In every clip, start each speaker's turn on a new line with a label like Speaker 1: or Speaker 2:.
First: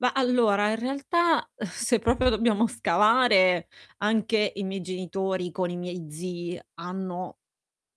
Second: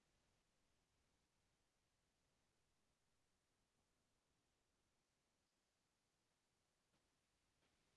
Speaker 1: Ma allora in realtà, se proprio lo dobbiamo scavare, anche i miei genitori con i miei zii hanno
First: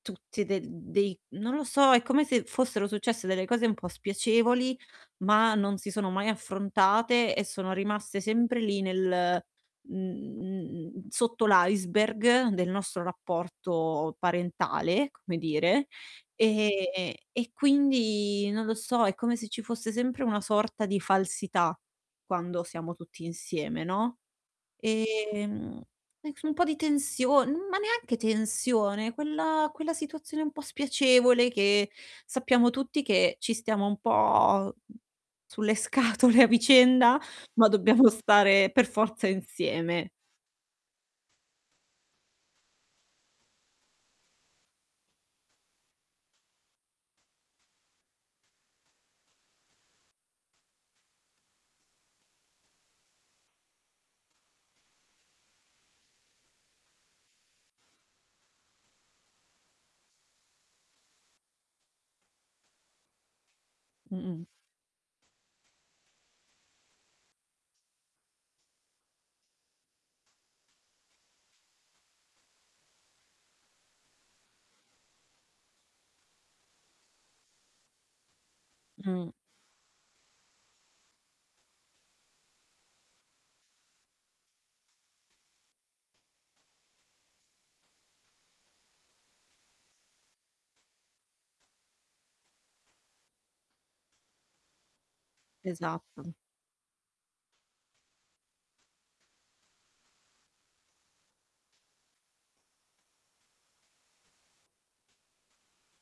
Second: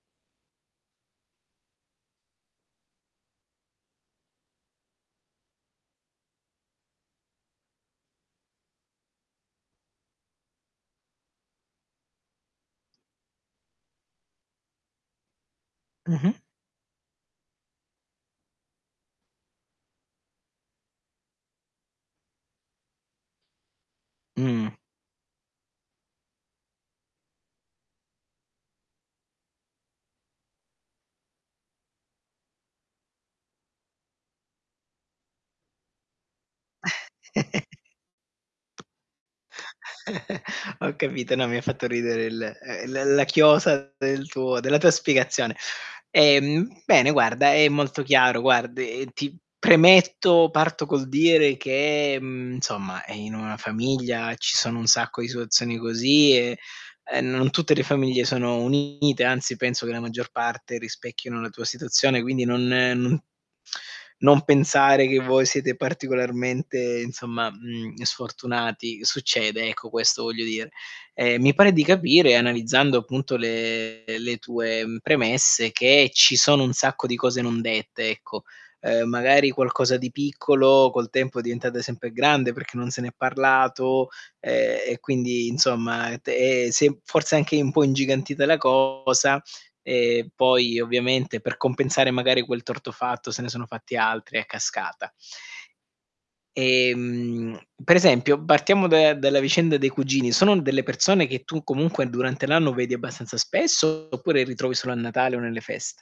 Speaker 1: tutti de d dei non lo so, è come se fossero successe delle cose un po' spiacevoli, ma non si sono mai affrontate e sono rimaste sempre lì nel mhmm, sotto l'iceberg del nostro rapporto parentale, come dire.
Speaker 2: Mh-mh.
Speaker 1: Ehm, e quindi non lo so, è come se ci fosse sempre una sorta di falsità quando siamo tutti insieme, no,
Speaker 2: Mh.
Speaker 1: ehm, e so un po' di tension ma neanche tensione, quella quella situazione un po' spiacevole che sappiamo tutti che ci stiamo un po' mhmm, sulle scatole a vicenda, ma dobbiamo stare per forza insieme.
Speaker 2: Ho capito, no mi ha fatto ridere il uhm, l la chiosa del tuo della tua spiegazione. Ehm, bene guarda, è molto chiaro, guard e ti premetto, parto col dire che, mhmm, insomma, ehm, in una famiglia ci sono un sacco di situazioni così e, uhm, non tutte le famiglie sono unite, anzi penso che la maggior parte rispecchino la tua situazione, quindi non non non
Speaker 1: Mh-mh.
Speaker 2: pensare che voi siete particolarmente, insomma, mhmm, sfortunati. Succede, ecco, questo voglio dire. Ehm, mi pare di capire, analizzando appunto le le tue premesse, mhmm, che ci sono un sacco di cose non dette, ecco. Uhm,
Speaker 1: Mh.
Speaker 2: magari, qualcosa di piccolo col tempo è diventata sempre grande perché non se n'è parlato, ehm, e quindi insomma, te si è forse anche un po' ingigantita la cosa. Ehm, poi ovviamente per compensare, magari, quel torto fatto se ne sono fatti altri a cascata.
Speaker 1: Esatto.
Speaker 2: Ehm, per esempio, partiamo da dalla vicenda dei cugini, sono delle persone che tu comunque durante l'anno vedi abbastanza spesso oppure li trovi solo a Natale o nelle feste?